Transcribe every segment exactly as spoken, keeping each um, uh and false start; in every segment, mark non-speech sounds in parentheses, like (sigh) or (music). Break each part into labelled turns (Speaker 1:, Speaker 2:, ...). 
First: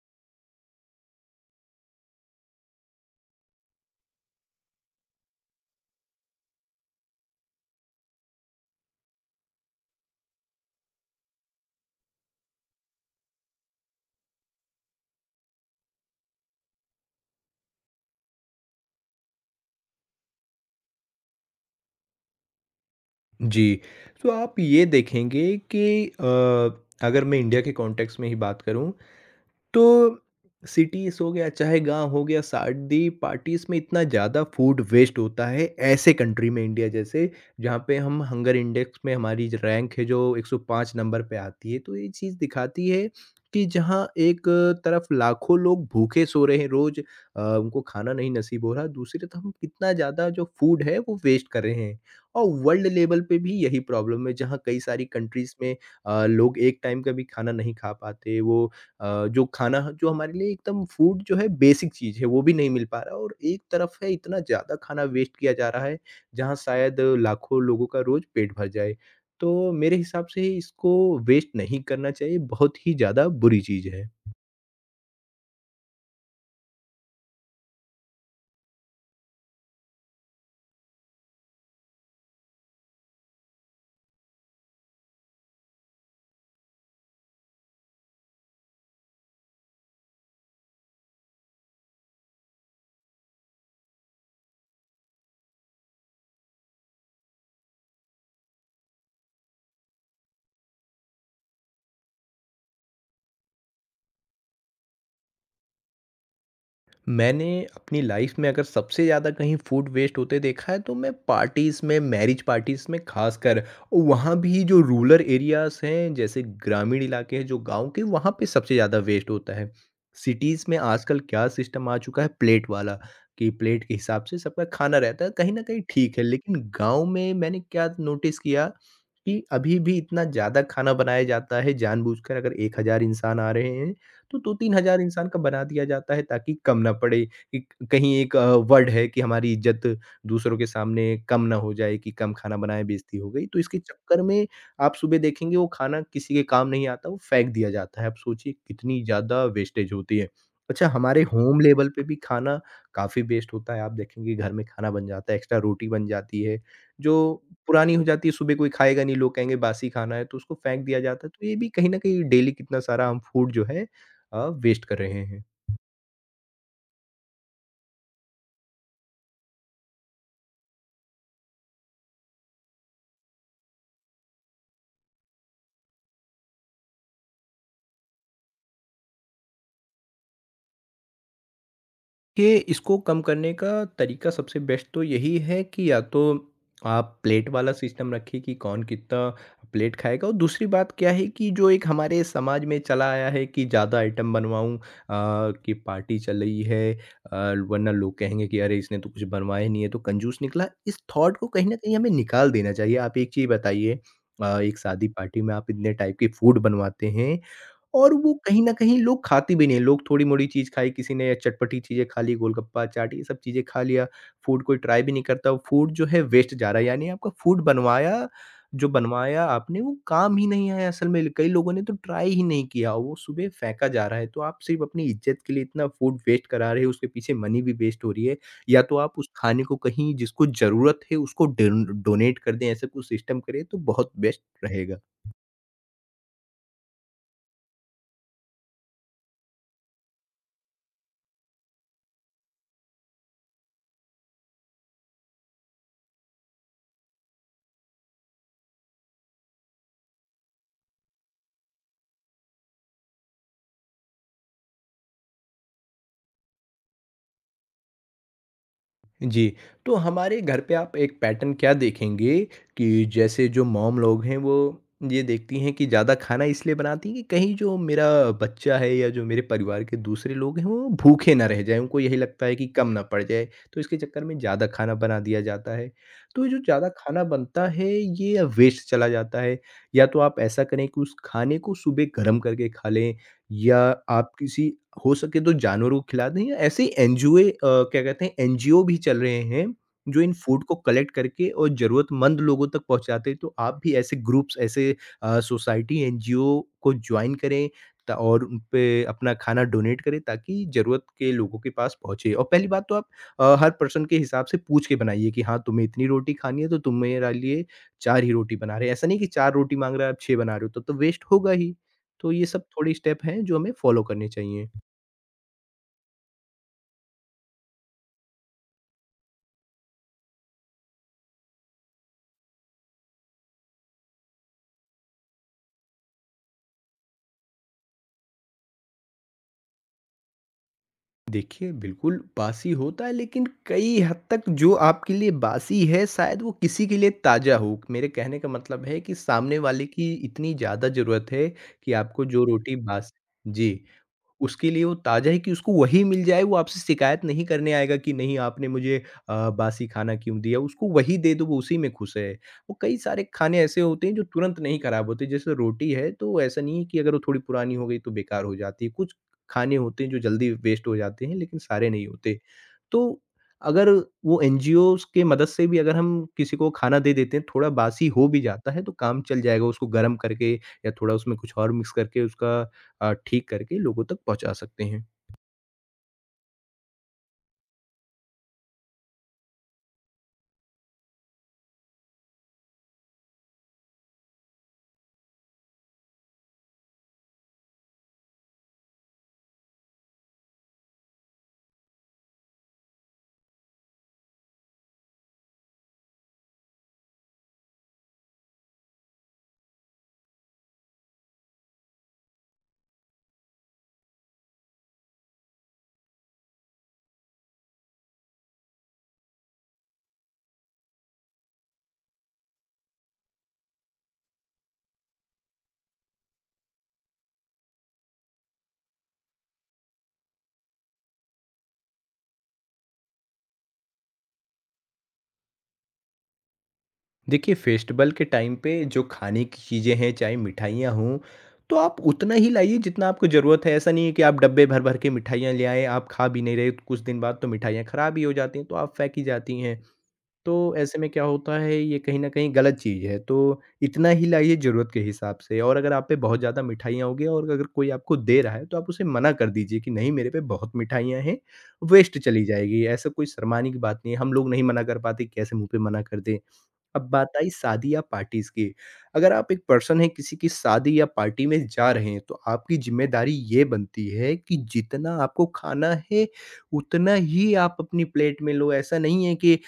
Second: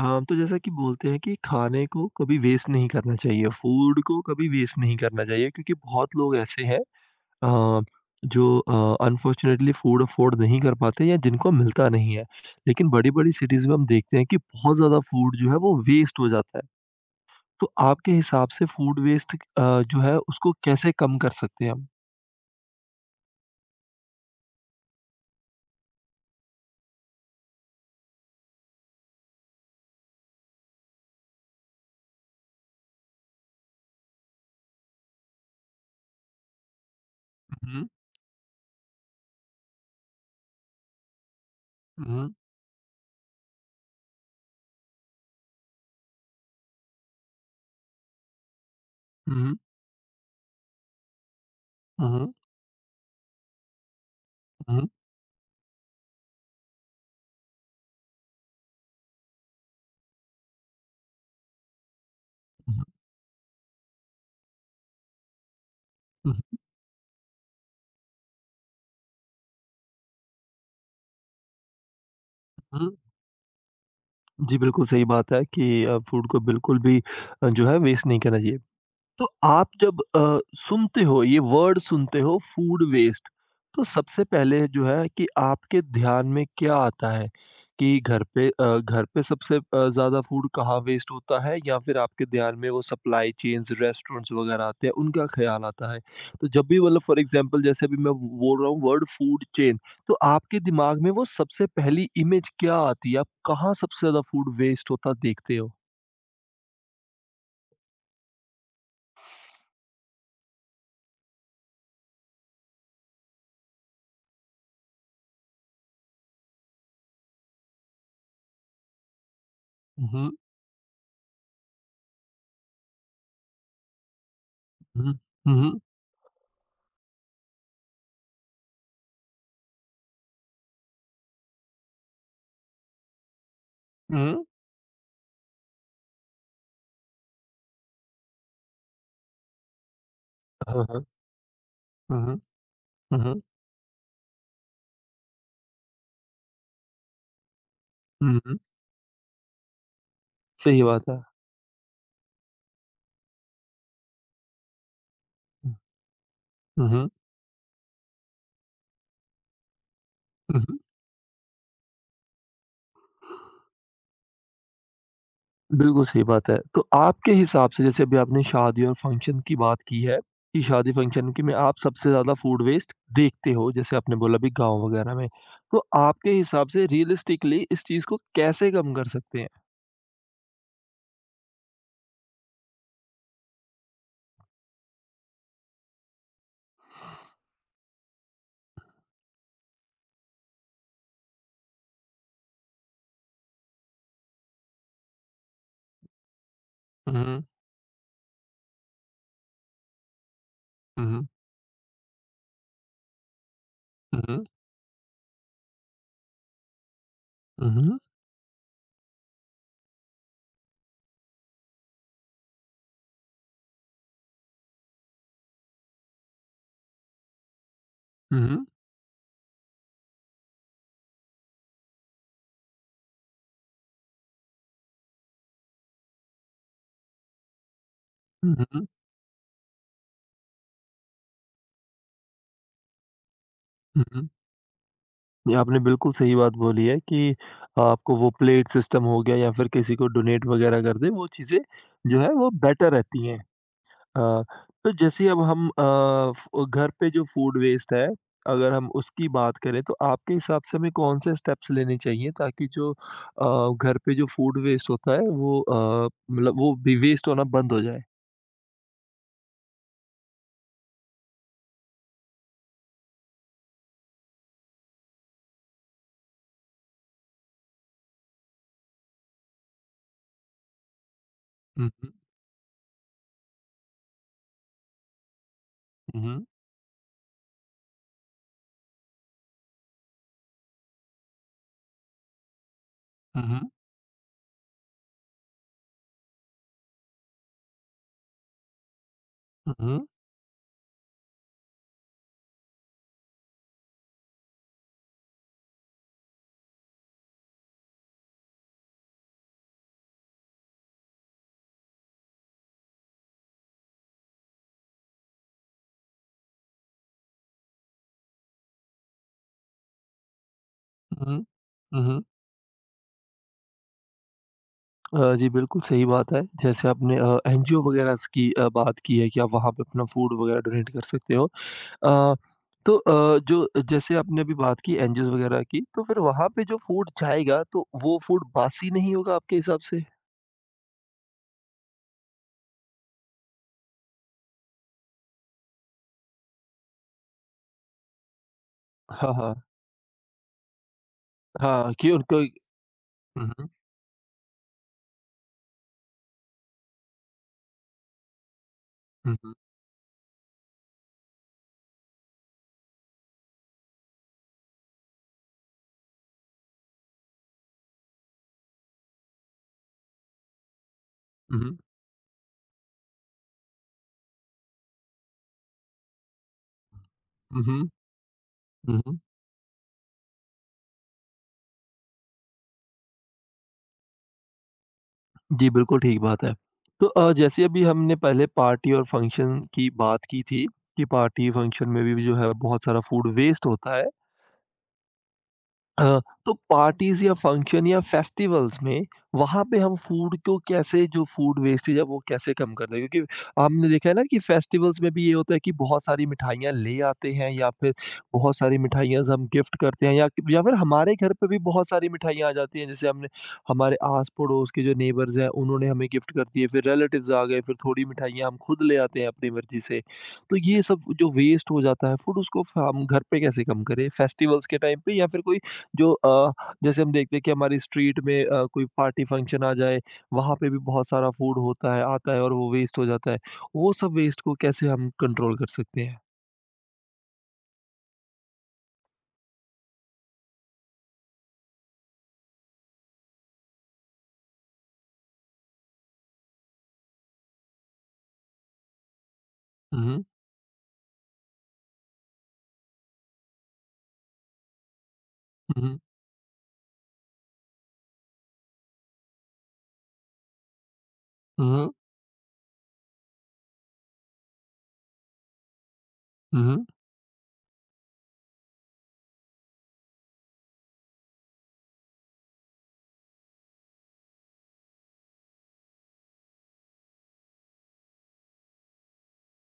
Speaker 1: हाँ, तो जैसा कि बोलते हैं कि खाने को कभी वेस्ट नहीं करना चाहिए, फूड को कभी वेस्ट नहीं करना चाहिए क्योंकि बहुत लोग ऐसे हैं अ, जो अ, अनफॉर्चुनेटली फूड अफ़ोर्ड नहीं कर पाते या जिनको मिलता नहीं है। लेकिन बड़ी-बड़ी सिटीज़ में हम देखते हैं कि बहुत ज़्यादा फूड जो है वो वेस्ट हो जाता है। तो आपके हिसाब से फूड वेस्ट अ, जो है उसको कैसे कम कर सकते हैं हम?
Speaker 2: जी, तो आप ये देखेंगे कि अ, अगर मैं इंडिया के कॉन्टेक्स्ट में ही बात करूँ तो सिटीज़ हो गया, चाहे गाँव हो गया, शादी पार्टीज़ में इतना ज़्यादा फूड वेस्ट होता है, ऐसे कंट्री में इंडिया जैसे, जहाँ
Speaker 1: हुँ,
Speaker 2: पे हम हंगर इंडेक्स में हमारी जो रैंक है जो एक सौ पाँच नंबर पे आती है। तो ये
Speaker 1: हुँ,
Speaker 2: चीज़ दिखाती है कि जहाँ एक तरफ लाखों लोग भूखे सो रहे हैं रोज़, अ, उनको खाना नहीं नसीब हो रहा, दूसरी तरफ हम
Speaker 1: हुँ,
Speaker 2: कितना ज़्यादा जो फूड है वो वेस्ट कर रहे हैं।
Speaker 1: हुँ,
Speaker 2: और वर्ल्ड लेवल पे भी यही प्रॉब्लम है, जहाँ कई
Speaker 1: हुँ,
Speaker 2: सारी कंट्रीज़ में अ, लोग एक टाइम का भी खाना नहीं खा पाते, वो अ, जो खाना जो हमारे लिए एकदम फूड जो है बेसिक चीज़ है वो भी नहीं मिल
Speaker 1: हुँ,
Speaker 2: पा रहा है और एक तरफ है इतना ज़्यादा खाना वेस्ट किया जा रहा है
Speaker 1: हुँ,
Speaker 2: जहाँ शायद लाखों लोगों का रोज़ पेट भर जाए। तो मेरे हिसाब से इसको वेस्ट नहीं करना चाहिए, बहुत ही
Speaker 1: हुँ।
Speaker 2: ज़्यादा बुरी चीज़ है।
Speaker 1: जी, बिल्कुल सही बात है कि अ, फूड को बिल्कुल भी अ, जो है वेस्ट नहीं करना चाहिए। तो आप जब अ, सुनते हो ये वर्ड सुनते हो फूड वेस्ट तो सबसे पहले जो है कि आपके ध्यान में क्या आता है कि घर पे अ, घर पे सबसे अ, ज्यादा फूड कहाँ वेस्ट होता है या फिर आपके ध्यान में वो सप्लाई चेन्स रेस्टोरेंट्स वगैरह आते हैं उनका ख्याल आता है। तो जब भी मतलब फॉर एग्जांपल जैसे अभी मैं बोल रहा हूँ वर्ड फूड चेन तो आपके दिमाग में वो सबसे पहली इमेज क्या आती है आप कहाँ सबसे ज्यादा फूड वेस्ट होता देखते हो?
Speaker 2: मैंने अपनी लाइफ में अगर सबसे ज़्यादा कहीं फूड वेस्ट होते देखा है तो मैं पार्टीज़ में मैरिज पार्टीज़ में खासकर और वहाँ भी जो रूरल एरियाज़ हैं जैसे ग्रामीण इलाके हैं जो गांव के वहाँ पे सबसे ज़्यादा वेस्ट होता है।
Speaker 1: हम्म
Speaker 2: सिटीज़ में आजकल क्या सिस्टम आ चुका है प्लेट वाला कि प्लेट के हिसाब से सबका खाना
Speaker 1: हम्म
Speaker 2: रहता है कहीं ना
Speaker 1: हम्म
Speaker 2: कहीं ठीक है, लेकिन गांव में मैंने क्या नोटिस किया कि अभी भी इतना ज़्यादा खाना बनाया जाता है जानबूझकर। अगर एक हज़ार इंसान आ रहे हैं तो
Speaker 1: हम्म,
Speaker 2: दो तीन हज़ार इंसान का बना दिया जाता है ताकि कम ना पड़े। कि कहीं एक अ, वर्ड है कि हमारी इज़्ज़त दूसरों के
Speaker 1: हाँ हाँ,
Speaker 2: सामने कम ना हो जाए कि
Speaker 1: हम्म
Speaker 2: कम खाना बनाए बेइज़्ज़ती
Speaker 1: हुँ,
Speaker 2: हो
Speaker 1: हुँ।
Speaker 2: गई। तो इसके चक्कर में आप सुबह देखेंगे वो खाना किसी के काम नहीं आता, वो फेंक दिया जाता है। आप
Speaker 1: हुँ,
Speaker 2: सोचिए
Speaker 1: हुँ।
Speaker 2: कितनी ज़्यादा वेस्टेज होती है।
Speaker 1: सही
Speaker 2: अच्छा,
Speaker 1: बात है।
Speaker 2: हमारे होम लेवल पे भी खाना काफ़ी वेस्ट होता है। आप देखेंगे घर में खाना बन जाता है, एक्स्ट्रा
Speaker 1: हुँ,
Speaker 2: रोटी बन जाती है,
Speaker 1: हुँ, हुँ,
Speaker 2: जो पुरानी हो जाती है, सुबह कोई खाएगा नहीं, लोग कहेंगे बासी खाना है, तो उसको
Speaker 1: हुँ, हुँ।
Speaker 2: फेंक दिया जाता है। तो ये भी कहीं न कहीं डेली कितना सारा हम फूड जो है अ, वेस्ट कर रहे हैं।
Speaker 1: बिल्कुल सही बात है। तो आपके हिसाब से जैसे अभी आपने शादी और फंक्शन की बात की है, कि शादी फंक्शन की में आप सबसे ज़्यादा फूड वेस्ट देखते हो, जैसे आपने बोला अभी गाँव वगैरह में। तो आपके हिसाब से रियलिस्टिकली इस चीज़ को कैसे कम कर सकते हैं?
Speaker 2: ये इसको कम करने का तरीका सबसे बेस्ट तो यही है कि या तो आप प्लेट वाला सिस्टम रखिए कि कौन कितना प्लेट खाएगा, और दूसरी बात क्या है कि जो एक हमारे समाज में चला आया है कि ज़्यादा आइटम बनवाऊँ, अ, कि पार्टी चल रही है,
Speaker 1: हुँ,
Speaker 2: अ,
Speaker 1: हुँ।
Speaker 2: वरना लोग कहेंगे कि अरे इसने तो कुछ बनवाया नहीं है तो कंजूस निकला। इस
Speaker 1: हुँ,
Speaker 2: थॉट को कहीं न कहीं हमें निकाल देना चाहिए। आप एक चीज़ बताइए,
Speaker 1: हुँ।
Speaker 2: अ, एक शादी पार्टी में आप इतने टाइप के फूड बनवाते हैं
Speaker 1: हुँ, हुँ।
Speaker 2: और वो कहीं न कहीं लोग खाते भी नहीं हैं, लोग थोड़ी-मोड़ी चीज़ खाई किसी ने या चटपटी चीज़ें खा ली, गोलगप्पा, चाट ये सब चीज़ें खा लिया, फूड कोई ट्राई भी नहीं करता, फूड जो है वेस्ट जा रहा है, यानी आपका फूड बनवाया,
Speaker 1: हुँ, हुँ।
Speaker 2: जो बनवाया आपने वो काम ही नहीं आया असल में, कई लोगों ने तो ट्राई ही नहीं किया, वो सुबह फेंका जा रहा है, तो आप सिर्फ़ अपनी इज़्ज़त के लिए इतना फूड वेस्ट करा रहे हो, उसके पीछे मनी भी वेस्ट हो रही है,
Speaker 1: हुँ,
Speaker 2: या
Speaker 1: हुँ।
Speaker 2: तो आप उस खाने को कहीं जिसको ज़रूरत है उसको डेन डोनेट कर दें, ऐसा कुछ सिस्टम करें तो
Speaker 1: हुँ,
Speaker 2: बहुत
Speaker 1: हुँ।
Speaker 2: बेस्ट रहेगा।
Speaker 1: ये आपने बिल्कुल सही बात बोली है कि आपको वो प्लेट सिस्टम हो गया या फिर किसी को डोनेट वगैरह कर दें, वो चीज़ें जो है वो बेटर रहती हैं। हाँ, तो जैसे अब हम अ, फ- घर पे जो फूड वेस्ट है अगर हम उसकी बात करें तो आपके हिसाब से हमें कौन से स्टेप्स लेने चाहिए ताकि जो अ, घर पे जो फूड वेस्ट होता है वो अ, मतलब वो भी वेस्ट होना बंद हो जाए।
Speaker 2: जी, तो हमारे घर पे आप एक पैटर्न क्या देखेंगे कि जैसे जो मॉम लोग हैं वो ये देखती हैं कि ज़्यादा खाना इसलिए बनाती हैं कि कहीं जो मेरा बच्चा है या जो मेरे परिवार के दूसरे लोग हैं वो भूखे ना रह जाएँ, उनको
Speaker 1: हम्म
Speaker 2: यही लगता है कि कम ना पड़ जाए, तो इसके चक्कर में ज़्यादा खाना बना दिया जाता है। तो
Speaker 1: हम्म
Speaker 2: ये जो ज़्यादा खाना बनता है ये वेस्ट चला जाता है, या तो आप ऐसा करें कि उस खाने को सुबह गरम करके खा लें
Speaker 1: हम्म
Speaker 2: या आप किसी हो सके तो जानवरों को खिला दें, या ऐसे ही एनजीओए अ, क्या कहते हैं एनजीओ भी चल रहे हैं,
Speaker 1: हम्म
Speaker 2: जो इन फूड को कलेक्ट करके और ज़रूरतमंद लोगों तक पहुँचाते हैं। तो आप भी ऐसे ग्रुप्स ऐसे अ, सोसाइटी एनजीओ को जॉइन करें त और उन पे अपना खाना डोनेट करें ताकि ज़रूरत के लोगों के पास पहुँचे। और पहली बात तो आप अ, हर पर्सन के हिसाब से पूछ के बनाइए कि हाँ, तुम्हें इतनी रोटी खानी है तो तुम मेरा लिए चार ही रोटी बना रहे हैं। ऐसा नहीं कि चार रोटी माँग रहा है आप छह बना रहे हो, तब तो वेस्ट
Speaker 1: हम्म
Speaker 2: होगा ही।
Speaker 1: हम्म
Speaker 2: तो ये सब थोड़े स्टेप हैं जो हमें फॉलो करने चाहिए।
Speaker 1: अ, जी बिल्कुल सही बात है जैसे आपने एनजीओ वगैरह की अ, बात की है कि आप वहाँ पे अपना फूड वगैरह डोनेट कर सकते हो। अ, तो अ, जो जैसे आपने अभी बात की एनजीओज़ वगैरह की, तो फिर वहाँ पे जो फूड जाएगा, तो वो फूड बासी नहीं होगा आपके हिसाब से?
Speaker 2: देखिए, बिल्कुल बासी होता है, लेकिन कई हद तक जो आपके लिए बासी है शायद वो किसी के लिए ताज़ा हो। मेरे कहने का मतलब है कि
Speaker 1: हाँ,
Speaker 2: सामने
Speaker 1: हाँ।
Speaker 2: वाले की इतनी ज़्यादा ज़रूरत है कि
Speaker 1: हाँ, कि
Speaker 2: आपको
Speaker 1: उनको
Speaker 2: जो
Speaker 1: हुँ,
Speaker 2: रोटी बास
Speaker 1: हुँ।
Speaker 2: जी। उसके लिए वो ताज़ा है कि उसको वही मिल जाए, वो आपसे शिकायत नहीं करने आएगा कि नहीं आपने मुझे
Speaker 1: हुँ,
Speaker 2: अ,
Speaker 1: हुँ।
Speaker 2: बासी खाना क्यों दिया, उसको वही दे दो वो उसी में खुश है। वो कई सारे खाने ऐसे होते हैं जो तुरंत नहीं खराब होते, जैसे रोटी है तो ऐसा नहीं है कि अगर वो थोड़ी पुरानी हो गई तो बेकार हो जाती है। कुछ खाने होते हैं जो जल्दी वेस्ट हो जाते हैं लेकिन
Speaker 1: हुँ,
Speaker 2: सारे नहीं होते। तो अगर वो एनजीओज़ के मदद से भी अगर हम किसी को खाना दे देते हैं, थोड़ा
Speaker 1: हुँ।
Speaker 2: बासी हो भी जाता है तो
Speaker 1: हुँ, हुँ।
Speaker 2: काम चल जाएगा, उसको गरम करके या थोड़ा उसमें कुछ और मिक्स करके उसका अ, ठीक करके लोगों तक पहुँचा सकते हैं।
Speaker 1: जी, बिल्कुल ठीक बात है। तो अ, जैसे अभी हमने पहले पार्टी और फंक्शन की बात की थी, कि पार्टी फंक्शन में भी जो है बहुत सारा फूड वेस्ट होता है। अ, तो पार्टीज़ या फंक्शन या फेस्टिवल्स में वहाँ पे हम फूड को कैसे जो फूड वेस्टेज है वो कैसे कम कर दें? क्योंकि हमने देखा है ना कि फेस्टिवल्स में भी ये होता है कि बहुत सारी मिठाइयाँ ले आते हैं या फिर बहुत सारी मिठाइयाँ हम गिफ्ट करते हैं या या फिर हमारे घर पे भी बहुत सारी मिठाइयाँ आ जाती हैं। जैसे हमने हमारे आस-पड़ोस के जो नेबर्स हैं उन्होंने हमें गिफ्ट कर दिए, फिर रिलेटिव्स आ गए, फिर थोड़ी मिठाइयाँ हम खुद ले आते हैं अपनी मर्ज़ी से। तो ये सब जो वेस्ट हो जाता है फूड उसको फ हम घर पे कैसे कम करें? फेस्टिवल्स के टाइम पे या फिर कोई जो अ, जैसे हम देखते हैं कि हमारी स्ट्रीट में अ, कोई पार्टी फंक्शन आ जाए, वहाँ पे भी बहुत सारा फूड होता है आता है और वो वेस्ट हो जाता है। वो सब वेस्ट को कैसे हम कंट्रोल कर सकते हैं?
Speaker 2: देखिए, फेस्टिवल के टाइम पे जो खाने की चीज़ें हैं, चाहे मिठाइयाँ हों, तो आप उतना ही लाइए जितना आपको ज़रूरत है। ऐसा नहीं है कि आप डब्बे भर-भर के मिठाइयाँ ले आएँ, आप खा भी नहीं रहे, कुछ दिन बाद तो मिठाइयाँ खराब ही हो जाती हैं, तो आप फेंकी जाती हैं।
Speaker 1: हुँ, हुँ,
Speaker 2: तो ऐसे में क्या होता है ये कहीं न कहीं गलत चीज़ है, तो इतना ही लाइए ज़रूरत के हिसाब से, और अगर
Speaker 1: हुँ,
Speaker 2: आप पे बहुत ज़्यादा मिठाइयाँ होंगी और अगर कोई आपको दे रहा है, तो आप उसे मना कर दीजिए कि नहीं मेरे पे बहुत मिठाइयाँ हैं,
Speaker 1: हुँ,
Speaker 2: वेस्ट चली जाएगी। ऐसा कोई शर्माने की बात नहीं है, हम लोग नहीं मना कर पाते, कैसे मुँह पे मना कर दें।
Speaker 1: हुँ, हुँ।
Speaker 2: अब बात आई शादी या पार्टीज़ की। अगर आप एक पर्सन हैं किसी की शादी या पार्टी में जा रहे हैं, तो आपकी ज़िम्मेदारी ये बनती है कि जितना आपको खाना है, उतना ही आप अपनी प्लेट में लो। ऐसा नहीं है कि अ,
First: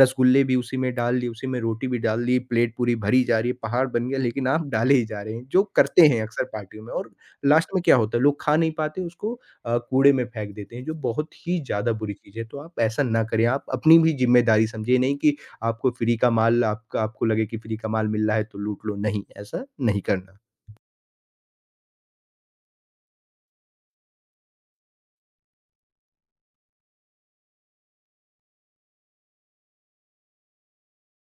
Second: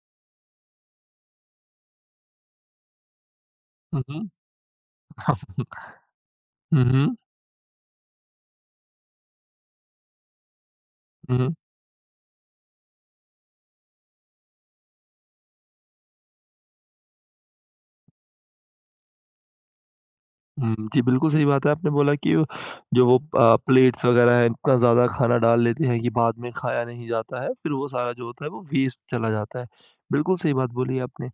Speaker 2: रसगुल्ले भी उसी में डाल दिए, उसी में रोटी भी डाल दी, प्लेट पूरी भरी जा रही है, पहाड़
Speaker 1: हुँ,
Speaker 2: बन गया
Speaker 1: हुँ,
Speaker 2: लेकिन आप डाले ही जा रहे हैं, जो करते हैं अक्सर पार्टियों में, और लास्ट में क्या होता है, लोग खा नहीं पाते उसको अ, कूड़े में फेंक देते हैं, जो बहुत
Speaker 1: हुँ, हुँ।
Speaker 2: ही
Speaker 1: (laughs)
Speaker 2: ज़्यादा बुरी चीज़ है। तो आप ऐसा ना करें, आप अपनी भी ज़िम्मेदारी समझिए, ये नहीं कि आपको फ्री का माल आपका आपको लगे कि फ्री का माल मिल रहा है तो लूट लो, नहीं, ऐसा नहीं करना।
Speaker 1: जी, बिल्कुल सही बात है। आपने बोला कि वो- जो वो अ, प्लेट्स वगैरह हैं, इतना ज़्यादा खाना डाल लेते हैं कि बाद में खाया नहीं जाता है, फिर वो सारा जो होता है वो वेस्ट चला जाता है। बिल्कुल सही बात बोली आपने।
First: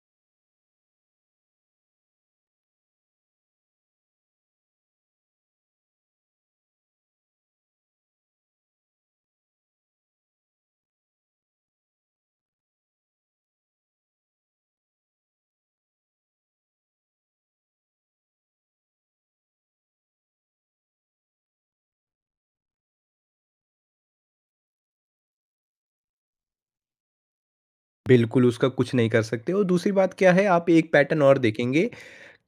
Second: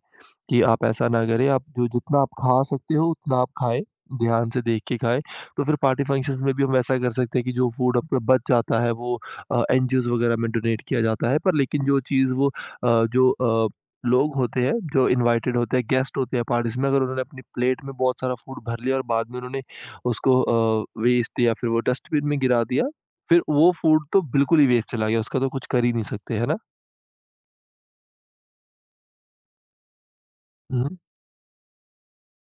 Speaker 1: कि आप ऐसा ना करें, आप जो जितना आप खा सकते हो उतना आप खाएँ, ध्यान से देख के खाएँ। तो फिर पार्टी फंक्शंस में भी हम ऐसा कर सकते हैं कि जो फूड आपका बच जाता है वो अ, एनजीओज़ वगैरह में डोनेट किया जाता है। पर लेकिन जो चीज़ वो अ, जो अ, लोग होते हैं, जो इनवाइटेड होते हैं, गेस्ट होते हैं पार्टीज़ में, अगर उन्होंने अपनी प्लेट में बहुत सारा फूड भर लिया और बाद में उन्होंने उसको अ, वेस्ट या फिर वो डस्टबिन में गिरा दिया, फिर वो फूड तो बिल्कुल ही वेस्ट चला गया, उसका तो कुछ कर ही नहीं सकते, है ना?
Speaker 2: बिल्कुल, उसका कुछ नहीं कर सकते, और दूसरी बात क्या है, आप
Speaker 1: हुँ,
Speaker 2: एक
Speaker 1: हुँ।
Speaker 2: पैटर्न और देखेंगे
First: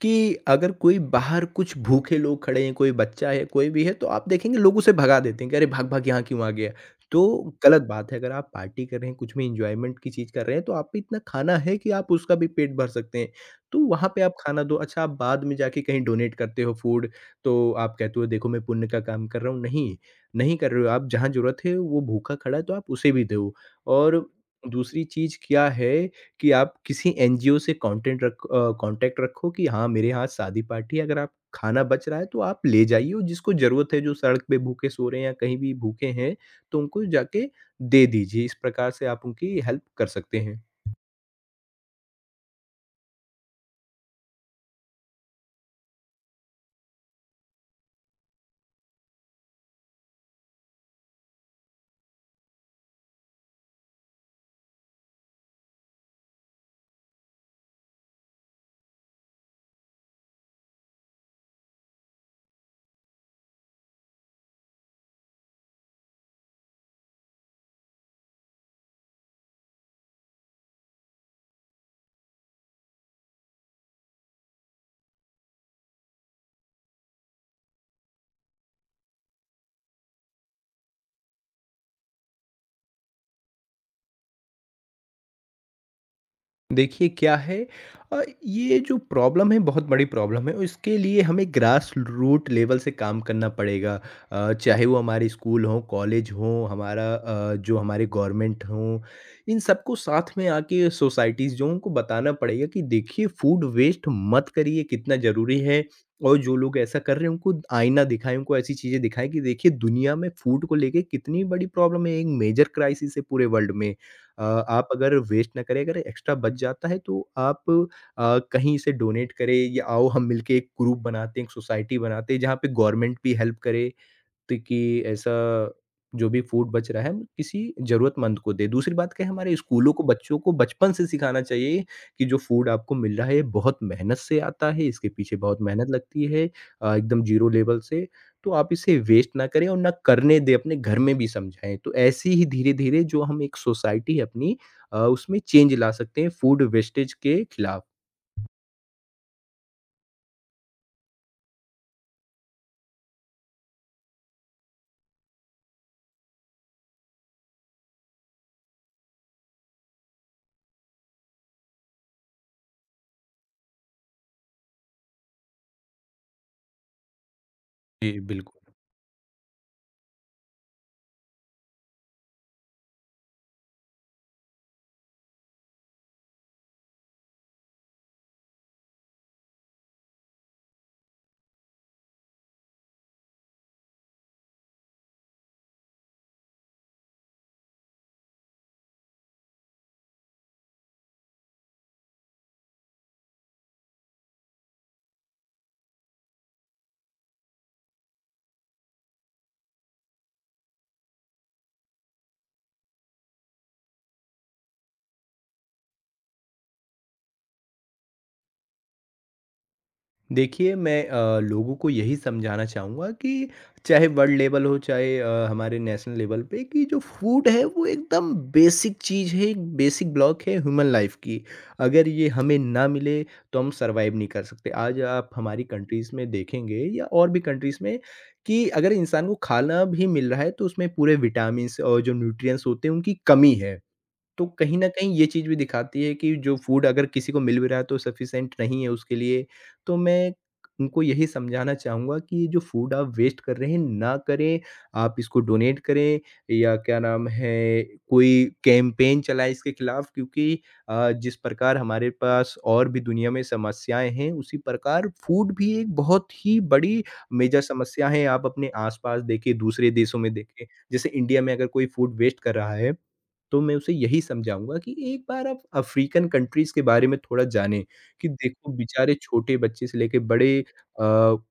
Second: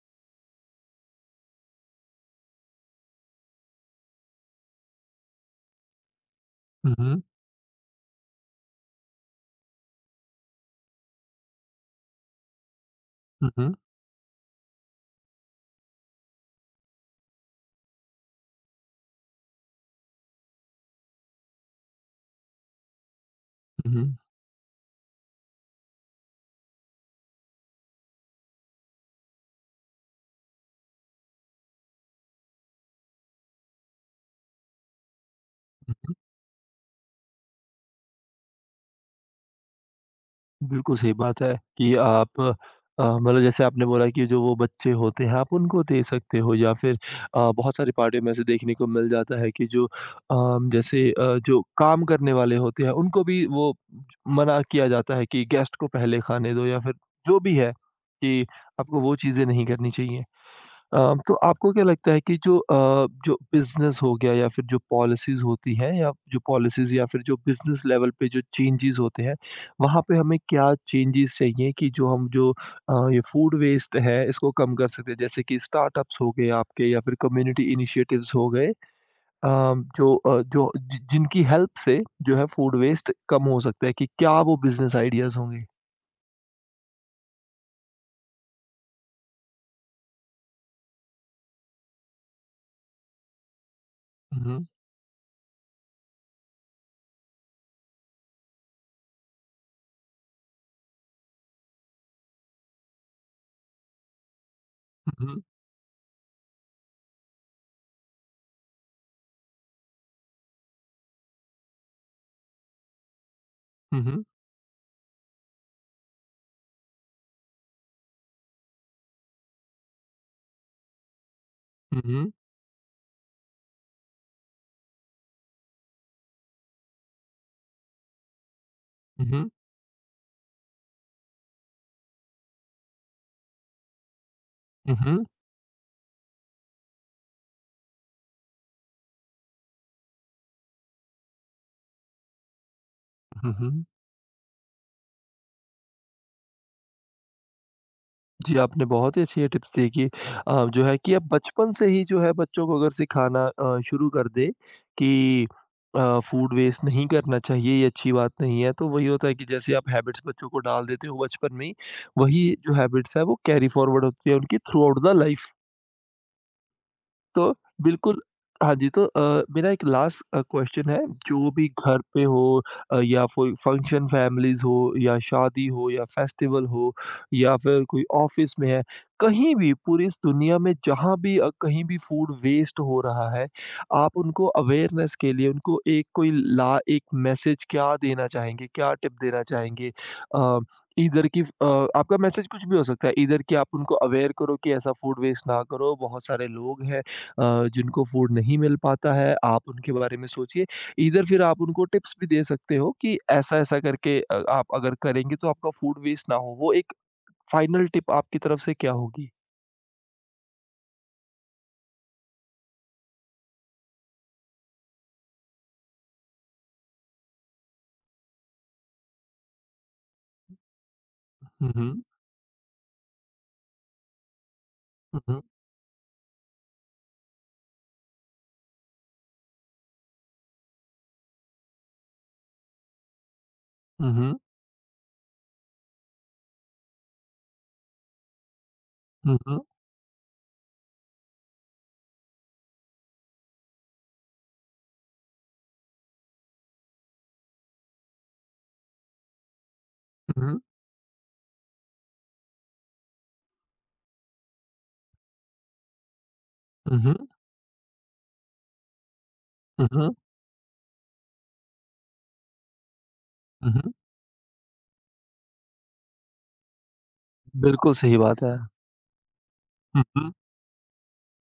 Speaker 2: कि अगर कोई बाहर कुछ भूखे लोग खड़े हैं, कोई बच्चा है, कोई भी है, तो आप देखेंगे लोग उसे भगा देते हैं कि अरे भाग-भाग यहाँ क्यों आ गया?
Speaker 1: हुँ, हुँ।
Speaker 2: तो गलत बात है, अगर आप पार्टी कर रहे हैं, कुछ भी एन्जॉयमेंट की चीज़ कर रहे हैं, तो आप पे इतना खाना है कि आप उसका भी पेट भर सकते हैं।
Speaker 1: हुँ, हुँ।
Speaker 2: तो वहाँ पे आप खाना दो। अच्छा, आप बाद में जाके कहीं डोनेट करते हो फूड, तो आप कहते हो देखो मैं पुण्य का काम कर रहा हूँ। नहीं, नहीं कर रहे हो आप, जहाँ ज़रूरत है वो भूखा खड़ा है तो आप उसे भी दो।
Speaker 1: हुँ,
Speaker 2: और दूसरी चीज़ क्या है कि आप किसी एनजीओ से कॉन्टेंट रख अ, कॉन्टैक्ट रखो कि हाँ, मेरे यहाँ शादी पार्टी है, अगर आप खाना बच रहा है तो आप ले जाइए, और जिसको ज़रूरत है, जो सड़क पे भूखे सो रहे हैं या कहीं भी भूखे
Speaker 1: हुँ।
Speaker 2: हैं, तो उनको जाके दे दीजिए। इस प्रकार से आप उनकी हेल्प कर सकते हैं।
Speaker 1: बिल्कुल सही बात है कि आप अ, मतलब जैसे आपने बोला कि जो वो बच्चे होते हैं आप उनको दे सकते हो या फिर अ, बहुत सारी पार्टियों में ऐसे देखने को मिल जाता है कि जो अम, जैसे अ, जो काम करने वाले होते हैं उनको भी वो मना किया जाता है कि गेस्ट को पहले खाने दो या फिर जो भी है कि आपको वो चीज़ें नहीं करनी चाहिए। अ, तो आपको क्या लगता है कि जो अ, जो बिज़नेस हो गया या फिर जो पॉलिसीज़ होती हैं या जो पॉलिसीज़ या फिर जो बिज़नेस लेवल पे जो चेंजेस होते हैं, वहाँ पे हमें क्या चेंजेस चाहिए कि जो हम जो अ, ये फूड वेस्ट है इसको कम कर सकते हैं? जैसे कि स्टार्टअप्स हो गए आपके या फिर कम्युनिटी इनिशिएटिव्स हो गए अ, जो अ, जो जि जिनकी हेल्प से जो है फूड वेस्ट कम हो सकता है कि क्या वो बिज़नेस आइडियाज़ होंगे?
Speaker 2: देखिए क्या है, अ, ये जो प्रॉब्लम है बहुत बड़ी प्रॉब्लम है और इसके लिए हमें ग्रास रूट लेवल से काम करना पड़ेगा,
Speaker 1: हुँ,
Speaker 2: अ,
Speaker 1: हुँ।
Speaker 2: चाहे वो हमारे स्कूल हों कॉलेज हों हमारा अ, जो हमारे गवर्नमेंट हों, इन सबको साथ में आके सोसाइटीज़ जो हैं, उनको बताना पड़ेगा कि देखिए फूड वेस्ट मत करिए कितना
Speaker 1: हुँ, हुँ।
Speaker 2: ज़रूरी है, और जो लोग ऐसा कर रहे हैं उनको आईना दिखाएं, उनको ऐसी चीज़ें दिखाएं कि देखिए दुनिया में फूड को लेके कितनी बड़ी प्रॉब्लम है, एक मेजर क्राइसिस है पूरे वर्ल्ड में।
Speaker 1: हुँ, हुँ।
Speaker 2: अ, आप अगर वेस्ट ना करें, अगर एक्स्ट्रा बच जाता है तो आप अ, कहीं से डोनेट करें, या आओ हम मिलके एक ग्रुप बनाते हैं, एक सोसाइटी
Speaker 1: हुँ, हुँ।
Speaker 2: बनाते हैं, जहाँ पे गवर्नमेंट भी हेल्प करे कि ऐसा जो भी फूड बच रहा है हम किसी ज़रूरतमंद को दें। दूसरी बात क्या
Speaker 1: हुँ,
Speaker 2: है,
Speaker 1: हुँ।
Speaker 2: हमारे स्कूलों को बच्चों को बचपन से सिखाना चाहिए कि जो फूड आपको मिल रहा है ये बहुत मेहनत से आता है,
Speaker 1: हुँ,
Speaker 2: इसके
Speaker 1: हुँ।
Speaker 2: पीछे बहुत मेहनत लगती है, अ, एकदम ज़ीरो लेवल से। तो आप इसे वेस्ट ना करें और ना करने दें, अपने घर में भी समझाएँ। तो ऐसे ही धीरे-धीरे जो हम
Speaker 1: हुँ,
Speaker 2: एक
Speaker 1: हुँ।
Speaker 2: सोसाइटी है अपनी, अ, उसमें चेंज ला सकते हैं फूड वेस्टेज के खिलाफ।
Speaker 1: जी, आपने बहुत ही अच्छी ये टिप्स दी कि अ, जो है कि आप बचपन से ही जो है बच्चों को अगर सिखाना अ, शुरू कर दें कि अ, फ़ूड वेस्ट नहीं करना चाहिए ये अच्छी बात नहीं है, तो वही होता है कि जैसे आप हैबिट्स बच्चों को डाल देते हो बचपन में ही, वही जो हैबिट्स है वो कैरी फ़ॉरवर्ड होती है उनकी थ्रू आउट द लाइफ़। तो
Speaker 2: जी,
Speaker 1: बिल्कुल,
Speaker 2: बिल्कुल।
Speaker 1: हाँ जी, तो अ, मेरा एक लास्ट अ, क्वेश्चन है, जो भी घर पे हो अ, या कोई फंक्शन फैमिलीज़ हो या शादी हो या फेस्टिवल हो या फिर कोई ऑफ़िस में है, कहीं भी पूरी इस दुनिया में जहाँ भी अ, कहीं भी फूड वेस्ट हो रहा है, आप उनको अवेयरनेस के लिए उनको एक कोई ला एक मैसेज क्या देना चाहेंगे? क्या टिप देना चाहेंगे? अ, ईदर कि अ, आपका मैसेज कुछ भी हो सकता है, ईदर कि आप उनको अवेयर करो कि ऐसा फूड वेस्ट ना करो, बहुत सारे लोग हैं अ, जिनको फूड नहीं मिल पाता है, आप उनके बारे में सोचिए। ईदर फिर आप उनको टिप्स भी दे सकते हो कि ऐसा-ऐसा करके अ, आप अगर करेंगे तो आपका फूड वेस्ट ना हो। वो एक फाइनल टिप आपकी तरफ से क्या होगी?
Speaker 2: देखिए, मैं अ, लोगों को यही समझाना चाहूँगा कि चाहे वर्ल्ड लेवल हो, चाहे अ, हमारे नेशनल लेवल पे, कि जो फूड है वो एकदम बेसिक चीज़ है, एक बेसिक ब्लॉक है ह्यूमन लाइफ़ की।
Speaker 1: हुँ, हुँ।
Speaker 2: अगर ये हमें ना मिले तो हम सर्वाइव नहीं कर सकते। आज
Speaker 1: हुँ,
Speaker 2: आप
Speaker 1: हुँ।
Speaker 2: हमारी कंट्रीज़ में देखेंगे या और भी कंट्रीज़ में कि अगर इंसान को खाना भी मिल रहा है तो उसमें पूरे विटामिन्स और जो न्यूट्रिएंट्स होते हैं उनकी कमी है।
Speaker 1: हुँ, हुँ।
Speaker 2: तो कहीं न कहीं ये चीज़ भी दिखाती है कि जो फूड अगर किसी को मिल भी रहा है तो सफिशिएंट नहीं है उसके
Speaker 1: हुँ,
Speaker 2: लिए।
Speaker 1: हुँ।
Speaker 2: तो मैं उनको यही समझाना चाहूँगा कि ये जो फूड आप वेस्ट कर रहे हैं ना करें, आप इसको डोनेट करें या क्या नाम है, कोई कैंपेन चलाएँ इसके खिलाफ, क्योंकि
Speaker 1: हुँ,
Speaker 2: अ, जिस प्रकार हमारे पास और भी दुनिया में समस्याएँ हैं, उसी प्रकार फूड भी एक बहुत ही बड़ी
Speaker 1: हुँ।
Speaker 2: मेजर समस्या है। आप अपने आस-पास देखें,
Speaker 1: हुँ,
Speaker 2: दूसरे
Speaker 1: हुँ,
Speaker 2: देशों में देखें, जैसे इंडिया में अगर कोई फूड वेस्ट कर रहा है तो मैं
Speaker 1: हुँ।
Speaker 2: उसे यही समझाऊँगा कि एक बार आप अफ़्रीकन कंट्रीज़ के बारे में थोड़ा जानें,
Speaker 1: बिल्कुल सही
Speaker 2: कि
Speaker 1: बात है।
Speaker 2: देखो बेचारे छोटे बच्चे से
Speaker 1: हुँ,
Speaker 2: लेके
Speaker 1: हुँ।
Speaker 2: बड़े, अ,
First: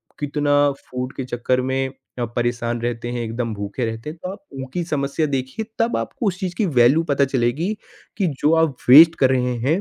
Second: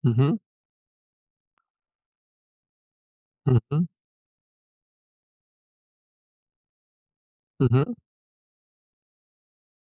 Speaker 1: हुँ, हुँ।
Speaker 2: कितना फूड के चक्कर में अ, परेशान रहते हैं, एकदम
Speaker 1: हुँ,
Speaker 2: भूखे
Speaker 1: हुँ।
Speaker 2: रहते हैं। तो आप उनकी समस्या देखिए, तब आपको उस चीज़ की वैल्यू पता
Speaker 1: हुँ,
Speaker 2: चलेगी
Speaker 1: हुँ।
Speaker 2: कि जो आप वेस्ट कर रहे हैं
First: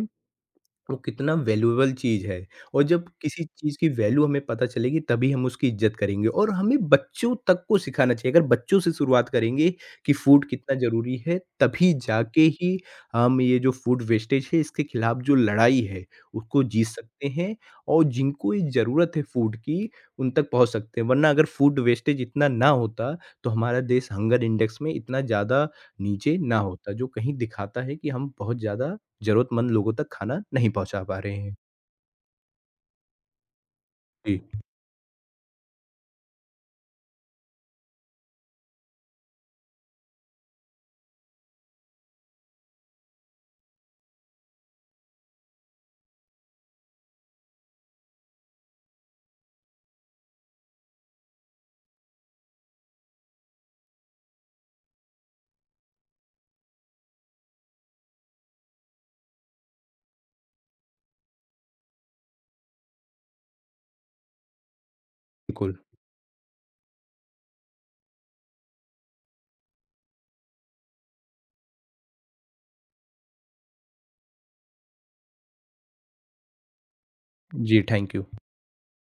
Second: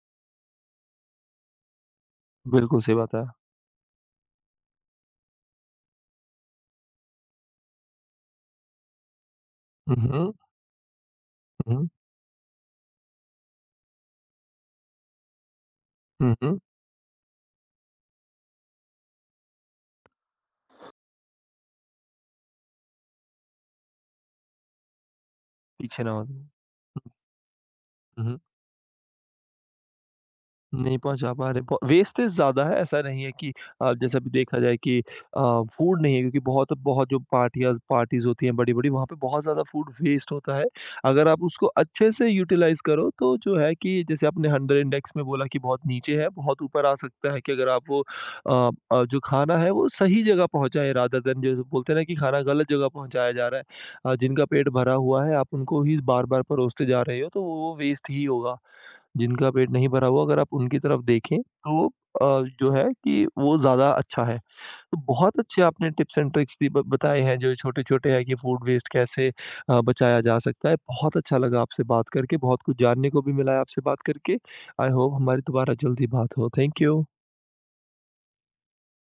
Speaker 2: वो कितना वैल्यूएबल चीज़ है।
Speaker 1: बिल्कुल
Speaker 2: और
Speaker 1: सही
Speaker 2: जब
Speaker 1: बात है।
Speaker 2: किसी चीज़ की वैल्यू हमें पता चलेगी तभी हम उसकी इज़्ज़त करेंगे, और हमें बच्चों तक को सिखाना चाहिए। अगर बच्चों से शुरुआत करेंगे
Speaker 1: हुँ,
Speaker 2: कि
Speaker 1: हुँ।
Speaker 2: फूड कितना ज़रूरी है,
Speaker 1: हुँ, हुँ।
Speaker 2: तभी जाके ही हम ये जो फूड वेस्टेज है इसके खिलाफ़ जो लड़ाई है,
Speaker 1: हुँ, हुँ।
Speaker 2: उसको जीत सकते हैं, और जिनको ये ज़रूरत है फूड की, उन तक पहुँच सकते हैं। वरना अगर फूड वेस्टेज इतना ना होता, तो हमारा देश हंगर इंडेक्स में इतना ज़्यादा
Speaker 1: पीछे ना हो।
Speaker 2: नीचे ना होता, जो कहीं दिखाता है कि
Speaker 1: हुँ,
Speaker 2: हम
Speaker 1: हुँ।
Speaker 2: बहुत ज़्यादा ज़रूरतमंद लोगों तक खाना नहीं
Speaker 1: नहीं
Speaker 2: पहुँचा पा
Speaker 1: पहुँचा
Speaker 2: रहे
Speaker 1: पा
Speaker 2: हैं।
Speaker 1: रहे, ब वेस्टेज ज़्यादा है, ऐसा नहीं है कि अ, जैसे अभी
Speaker 2: जी,
Speaker 1: देखा जाए कि अ, फूड नहीं है क्योंकि बहुत बहुत जो पार्टियाज़ पार्टीज़ होती हैं बड़ी-बड़ी, वहाँ पे बहुत ज़्यादा फूड वेस्ट होता है। अगर आप उसको अच्छे से यूटिलाइज़ करो, तो जो है कि जैसे आपने हंडर इंडेक्स में बोला कि बहुत नीचे है, बहुत ऊपर आ सकता है कि अगर आप वो अ अ, जो खाना है, वो सही जगह पहुँचाएँ रादर देन जैसे बोलते हैं ना कि खाना गलत जगह पहुँचाया जा रहा है। अ, जिनका पेट भरा हुआ है, आप उनको ही बार-बार परोसते जा रहे हो, तो वो वेस्ट ही होगा। जिनका पेट नहीं भरा हुआ अगर आप उनकी तरफ देखें तो अ, जो है कि वो ज़्यादा अच्छा है। तो बहुत अच्छे
Speaker 2: बिल्कुल।
Speaker 1: आपने टिप्स एंड ट्रिक्स भी ब बताए हैं जो छोटे-छोटे हैं कि फूड वेस्ट कैसे अ, बचाया जा सकता है। बहुत अच्छा लगा आपसे बात करके, बहुत कुछ जानने को भी मिला है आपसे बात करके। आई होप हमारी दोबारा जल्दी बात हो। Thank you.
Speaker 2: जी, थैंक यू।